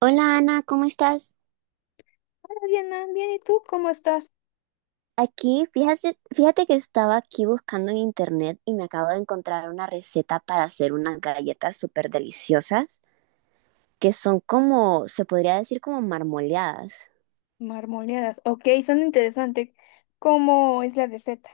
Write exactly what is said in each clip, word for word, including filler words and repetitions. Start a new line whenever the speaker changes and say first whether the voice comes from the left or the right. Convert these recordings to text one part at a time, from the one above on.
right: Hola Ana, ¿cómo estás?
left: Hola, Diana, bien, ¿y tú cómo estás?
right: Aquí, fíjate, fíjate que estaba aquí buscando en internet y me acabo de encontrar una receta para hacer unas galletas súper deliciosas que son como, se podría decir como marmoleadas.
left: Marmoleadas. Ok, son interesantes. ¿Cómo es la de Z?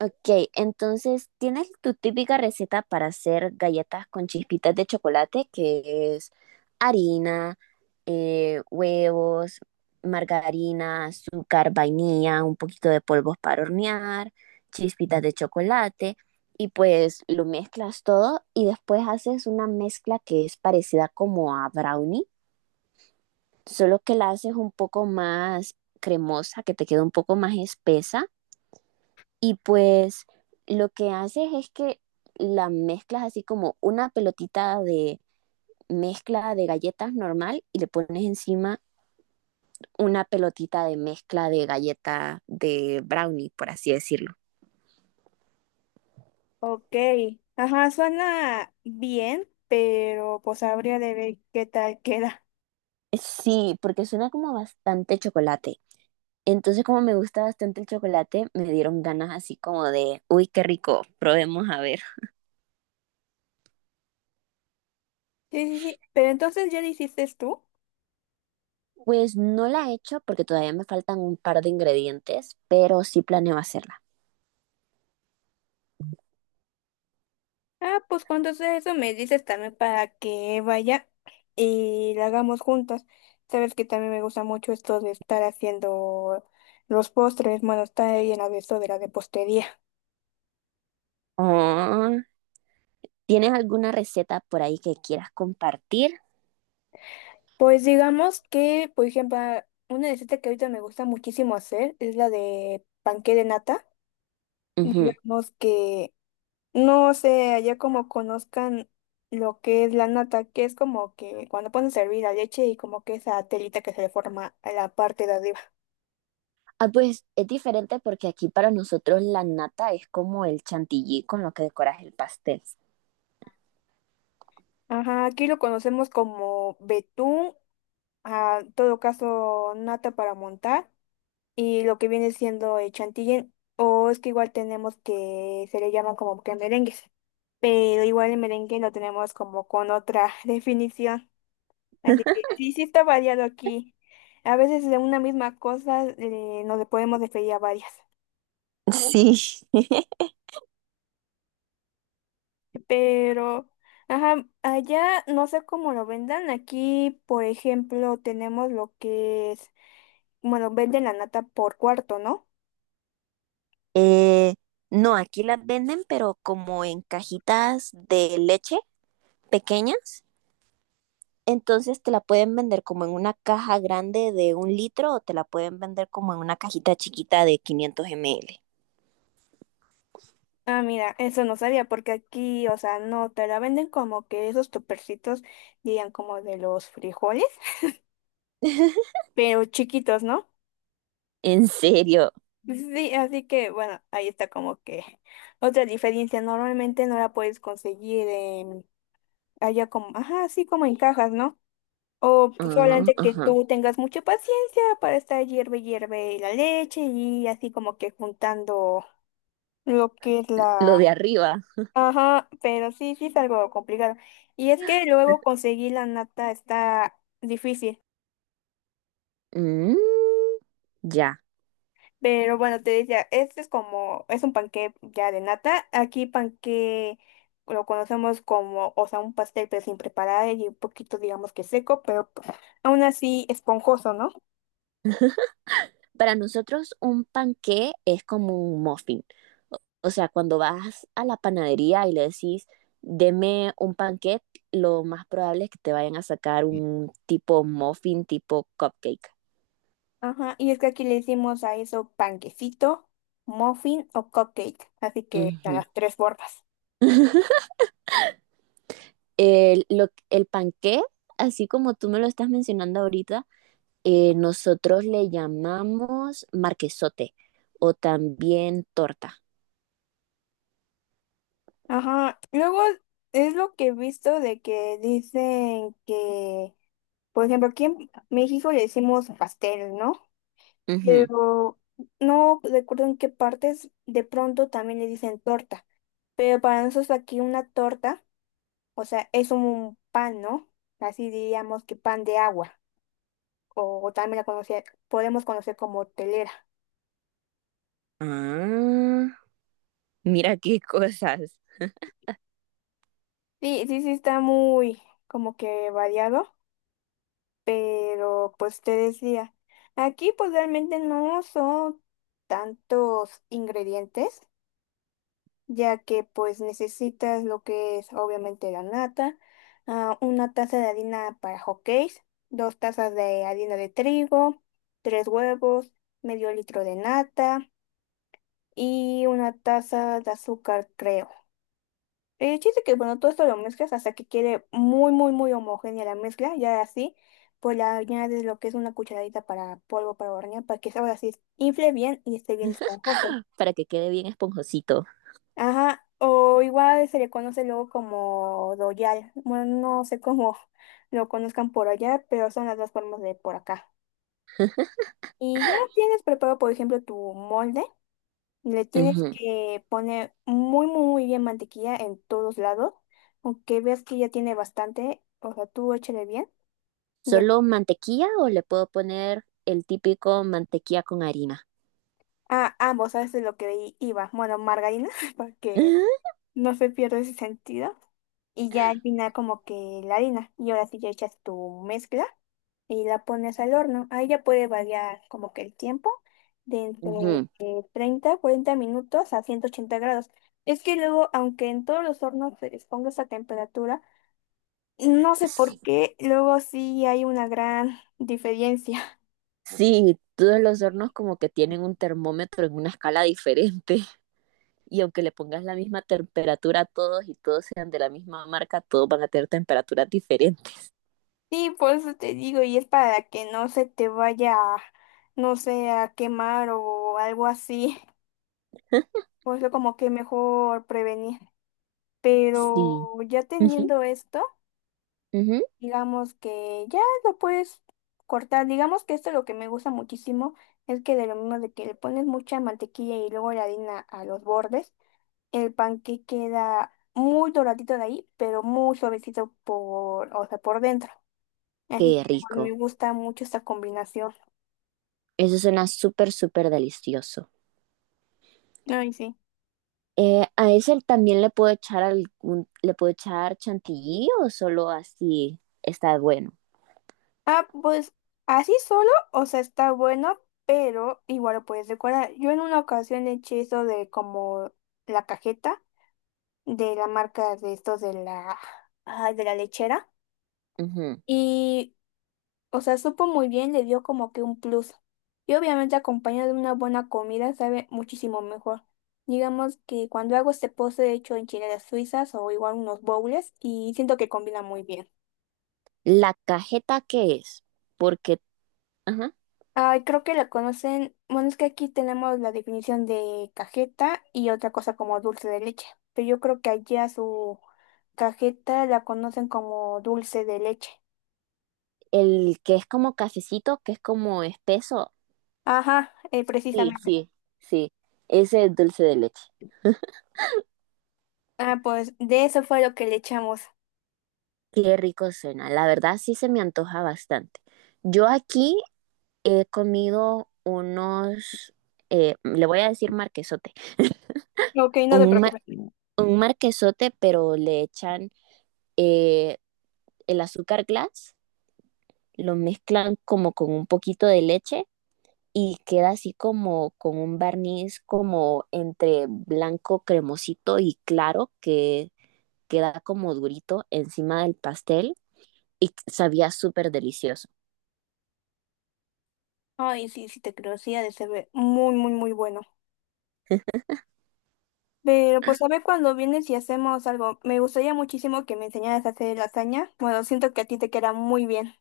right: Ok, entonces, ¿tienes tu típica receta para hacer galletas con chispitas de chocolate, que es harina, eh, huevos, margarina, azúcar, vainilla, un poquito de polvos para hornear, chispitas de chocolate, y pues lo mezclas todo y después haces una mezcla que es parecida como a brownie, solo que la haces un poco más cremosa, que te queda un poco más espesa y pues lo que haces es que la mezclas así como una pelotita de mezcla de galletas normal y le pones encima una pelotita de mezcla de galleta de brownie, por así decirlo.
left: Ok. Ajá, suena bien, pero pues habría de ver qué tal queda.
right: Sí, porque suena como bastante chocolate. Entonces, como me gusta bastante el chocolate, me dieron ganas así como de, uy, qué rico, probemos a ver.
left: Sí, sí, sí. Pero entonces ya lo hiciste tú.
right: Pues no la he hecho porque todavía me faltan un par de ingredientes, pero sí planeo hacerla.
left: Ah, pues cuando sea eso me dices también para que vaya y la hagamos juntas. Sabes que también me gusta mucho esto de estar haciendo los postres, bueno, está ahí en la de esto de la de postería.
right: Oh, ¿tienes alguna receta por ahí que quieras compartir?
left: Pues digamos que, por ejemplo, ah, una receta que ahorita me gusta muchísimo hacer es la de panqué de nata.
right: Ujú.
left: Digamos que, no sé, allá como conozcan lo que es la nata, que es como que cuando pones a hervir la leche y como que esa telita que se le forma a la parte de arriba.
right: Ah, pues es diferente porque aquí para nosotros la nata es como el chantilly con lo que decoras el pastel.
left: Ajá, aquí lo conocemos como betún, a todo caso nata para montar, y lo que viene siendo el chantilly, o es que igual tenemos que se le llama como que merengues, pero igual el merengue lo tenemos como con otra definición. Así que sí, sí está variado aquí. A veces de una misma cosa eh, nos le podemos referir a varias.
right: Sí.
left: Pero, ajá, allá no sé cómo lo vendan. Aquí, por ejemplo, tenemos lo que es, bueno, venden la nata por cuarto, ¿no?
right: Eh, no, aquí las venden, pero como en cajitas de leche pequeñas. Entonces te la pueden vender como en una caja grande de un litro o te la pueden vender como en una cajita chiquita de quinientos ml.
left: Ah, mira, eso no sabía, porque aquí, o sea, no, te la venden como que esos topercitos, dirían como de los frijoles, pero chiquitos, ¿no?
right: ¿En serio?
left: Sí, así que bueno, ahí está como que otra diferencia. Normalmente no la puedes conseguir en- allá como, ajá, así como en cajas, ¿no? O pues,
right: Ah,
left: solamente que
right: ajá.
left: tú tengas mucha paciencia para estar hierve, hierve la leche y así como que juntando lo que es
right: Lo
left: la...
right: de arriba.
left: Ajá, pero sí, sí es algo complicado. Y es que luego conseguir la nata está difícil.
right: Mm, ya.
left: Pero bueno, te decía, este es como, es un panqué ya de nata. Aquí panqué lo conocemos como, o sea, un pastel pero sin preparar y un poquito, digamos que seco, pero p- aún así esponjoso, ¿no?
right: Para nosotros un panqué es como un muffin. O sea, cuando vas a la panadería y le decís, deme un panqué, lo más probable es que te vayan a sacar un tipo muffin, tipo cupcake.
left: Ajá, y es que aquí le decimos a eso panquecito, muffin o cupcake, así que están
right: Ujú.
left: las tres formas.
right: El, lo- el panqué, así como tú me lo estás mencionando ahorita, eh, nosotros le llamamos marquesote o también torta.
left: Ajá, luego es lo que he visto de que dicen que, por ejemplo, aquí en México le decimos pastel, ¿no?
right: Ujú.
left: Pero no recuerdo en qué partes de pronto también le dicen torta, pero para nosotros aquí una torta, o sea, es un pan, ¿no? Así diríamos que pan de agua, o también la conoce- podemos conocer como telera.
right: Ah, mira qué cosas.
left: Sí, sí, sí, está muy como que variado, pero pues te decía, aquí pues realmente no son tantos ingredientes, ya que pues necesitas lo que es obviamente la nata, ah, una taza de harina para hotcakes, dos tazas de harina de trigo, tres huevos, medio litro de nata y una taza de azúcar, creo. El chiste que bueno, todo esto lo mezclas hasta que quede muy, muy, muy homogénea la mezcla, ya así, pues le añades lo que es una cucharadita para polvo para hornear, para que ahora sí infle bien y esté bien esponjoso.
right: Para que quede bien esponjosito.
left: Ajá, o igual se le conoce luego como Royal. Bueno, no sé cómo lo conozcan por allá, pero son las dos formas de por acá. Y ya tienes preparado, por ejemplo, tu molde. Le tienes
right: Ujú.
left: que poner muy, muy, muy bien mantequilla en todos lados. Aunque veas que ya tiene bastante, o sea, tú échale bien. Y el...
right: ¿Solo mantequilla o le puedo poner el típico mantequilla con harina?
left: Ah, ambos, ¿sabes de lo que i- iba? Bueno, margarina, para que no se pierda ese sentido. Y ya al final como que la harina. Y ahora sí ya echas tu mezcla y la pones al horno. Ahí ya puede variar como que el tiempo de entre
right: Ujú.
left: eh, treinta, cuarenta minutos a ciento ochenta grados. Es que luego, aunque en todos los hornos se les ponga esa temperatura, no sé
right: S-
left: por qué, luego sí hay una gran diferencia.
right: Sí, todos los hornos como que tienen un termómetro en una escala diferente y aunque le pongas la misma temperatura a todos y todos sean de la misma marca, todos van a tener temperaturas diferentes.
left: Sí, por eso te digo, y es para que no se te vaya, no sé, a quemar o algo así. Pues lo como que mejor prevenir.
right: Sí.
left: Pero ya
right: Ujú,
left: teniendo esto,
right: ujú.
left: digamos que ya lo puedes cortar. Digamos que esto es lo que me gusta muchísimo es que de lo mismo de que le pones mucha mantequilla y luego la harina a los bordes, el panque queda muy doradito de ahí, pero muy suavecito por, o sea, por dentro. Así
right: Qué
left: que pues, me
right: rico.
left: gusta mucho esta combinación.
right: Eso suena súper, súper delicioso.
left: Ay, sí.
right: Eh, a ese también le puedo echar algún, le puedo echar chantilly o solo así está bueno.
left: Ah, pues así solo, o sea, está bueno, pero igual lo puedes decorar. Yo en una ocasión le eché eso de como la cajeta, de la marca de estos de la, ay, de la lechera.
right: Ujú.
left: Y, o sea, supo muy bien, le dio como que un plus. Y obviamente acompañado de una buena comida sabe muchísimo mejor. Digamos que cuando hago este postre he hecho enchiladas suizas o igual unos bowls y siento que combina muy bien.
right: La cajeta qué es, porque, ajá,
left: Ay, creo que la conocen. Bueno, es que aquí tenemos la definición de cajeta y otra cosa como dulce de leche. Pero yo creo que allá su cajeta la conocen como dulce de leche.
right: el que es como cafecito, que es como espeso.
left: Ajá, eh,
right: Sí,
left: precisamente.
right: sí, sí. Ese es dulce de leche.
left: Ah, pues de eso fue lo que le echamos.
right: Qué rico suena. La verdad sí se me antoja bastante. Yo aquí he comido unos, eh, le voy a decir marquesote,
left: Ok, no te
right: un, ma-
left: preocupes.
right: un marquesote, pero le echan eh, el azúcar glass, lo mezclan como con un poquito de leche y queda así como con un barniz como entre blanco cremosito y claro que queda como durito encima del pastel y sabía súper delicioso.
left: Ay, sí, sí te creo, sí, ha de ser muy, muy, muy bueno. Pero pues a ver cuando vienes y hacemos algo. Me gustaría muchísimo que me enseñaras a hacer lasaña. Bueno, siento que a ti te queda muy bien.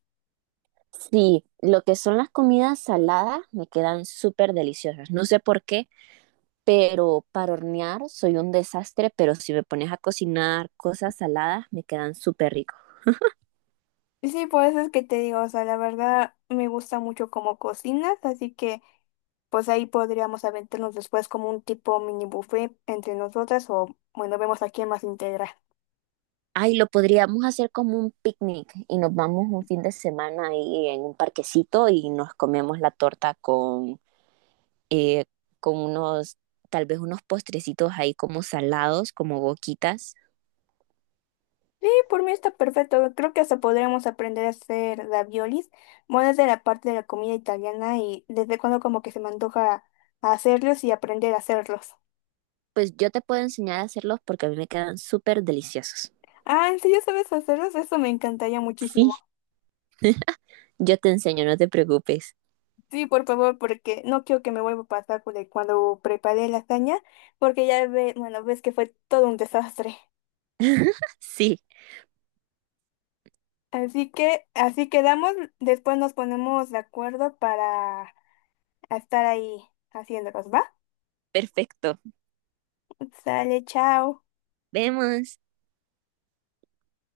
right: Sí, lo que son las comidas saladas me quedan súper deliciosas. No sé por qué, pero para hornear soy un desastre, pero si me pones a cocinar cosas saladas me quedan súper ricos.
left: Y sí, por eso es que te digo, o sea, la verdad me gusta mucho cómo cocinas, así que pues ahí podríamos aventarnos después como un tipo mini buffet entre nosotras o bueno, vemos a quién más integra.
right: Ay, lo podríamos hacer como un picnic y nos vamos un fin de semana ahí en un parquecito y nos comemos la torta con, eh, con unos, tal vez unos postrecitos ahí como salados, como boquitas.
left: Sí, por mí está perfecto. Creo que hasta podríamos aprender a hacer raviolis. Bueno, es de la parte de la comida italiana y desde cuando como que se me antoja hacerlos y aprender a hacerlos.
right: Pues yo te puedo enseñar a hacerlos porque a mí me quedan súper deliciosos.
left: Ah, ¿en serio sabes hacerlos? Eso me encantaría
right: Sí,
left: muchísimo.
right: yo te enseño, no te preocupes.
left: Sí, por favor, porque no quiero que me vuelva a pasar con el- cuando preparé lasaña, porque ya ve, bueno, ves que fue todo un desastre.
right: Sí,
left: Así que, así quedamos. Después nos ponemos de acuerdo para estar ahí haciéndolos, ¿va?
right: perfecto.
left: Sale, chao.
right: Vemos.